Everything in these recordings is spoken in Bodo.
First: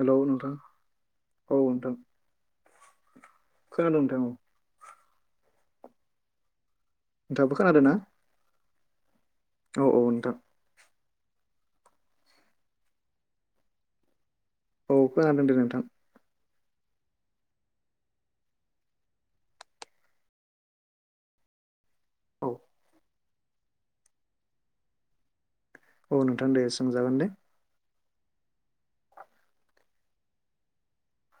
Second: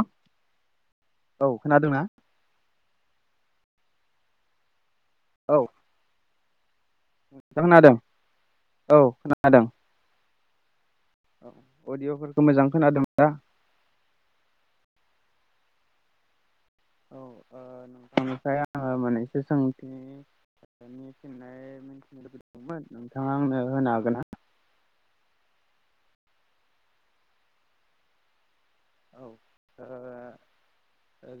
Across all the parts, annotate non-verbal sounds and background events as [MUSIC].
हेल' नोंथां औ नोंथां खोनादों नोंथां औ औ नोंथाङाबो खोनादों ना? औ खोनादों औ औ नोंथां औ अडिअ'फोरखौ मोजां खोनादों ना औ खोनादों दे नोंथां औ नोंथांनिफ्राय आङो माने एसे सोंथि नि सननाय मिथिनो लुबै औ दंमोन नोंथाङा आंनो होनो हागोन ना? औ नोंथां दे सोंजागोन दे औ ओ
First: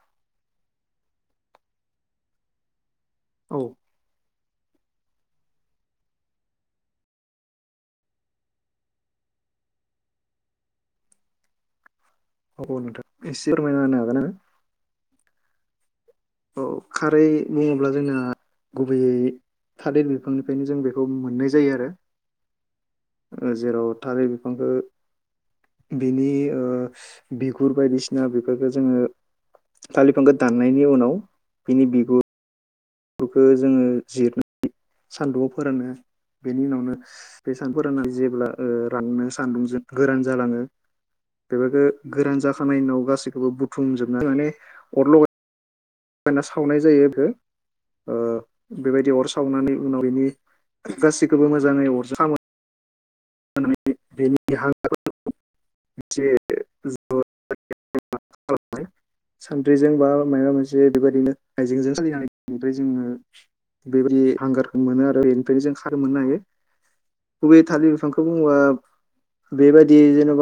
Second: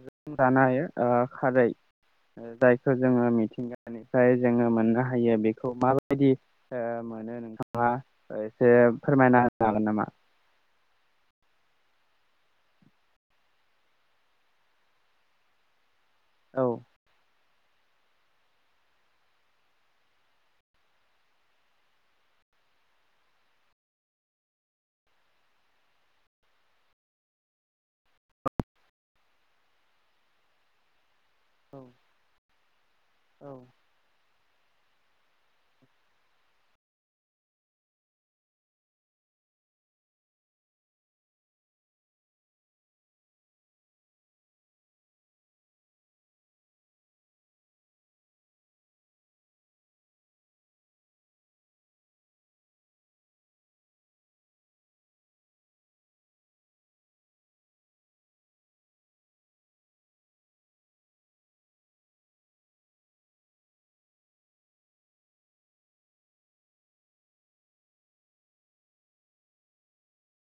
जों दानो हायो खारै जायखौ जोङो औ मिथिंगानिफ्राय जों मोननो हायो बेखौ माबायदि मोनो नोंथाङा एसे फोरमायना होनो हागोन नामा? औ नोंथां एसे फोरमायना होनो हागोन आरो औ खारै बुङोब्ला जोंना गुबैयै थालिर बिफांनिफ्रायनो जों बेखौ मोननाय जायो आरो जेराव थालिर बिफांखौ बिनि ओ बिगुर बायदिसिना बेफोरखौ जोङो खालिर बिफांखौ दाननायनि उनाव औ बिनि बिगुर खौ औ जोङो जिरनाय सान्दुंआव फोरानो बेनि उनावनो बे सानफोराननानै जेब्ला राननो सान्दुंजों गोरान जालाङो बेफोरखौ गोरान जाखानाय उनाव गासैखौबो बुथुमजोबनो माने अर ल' गायना सावनाय जायो बेखौ ओ बेबायदि अर सावनानै उनाव बिनि गासिखौबो मोजाङै अरजों खामो बेनि ज ज [UNINTELLIGIBLE] ज [INAUDIBLE] सानद्रिजों बा माइबा मोनसे बेबायदिनो आइजेंजों सोलिनानयनिफ्राय जोङो बेदि हांगारखौ मोनो आरो बेनिफ्रायनो जों खारै मोननो हायो बे थालिर बिफांखौ बेखौ बुङो बेबायदि जेनेबा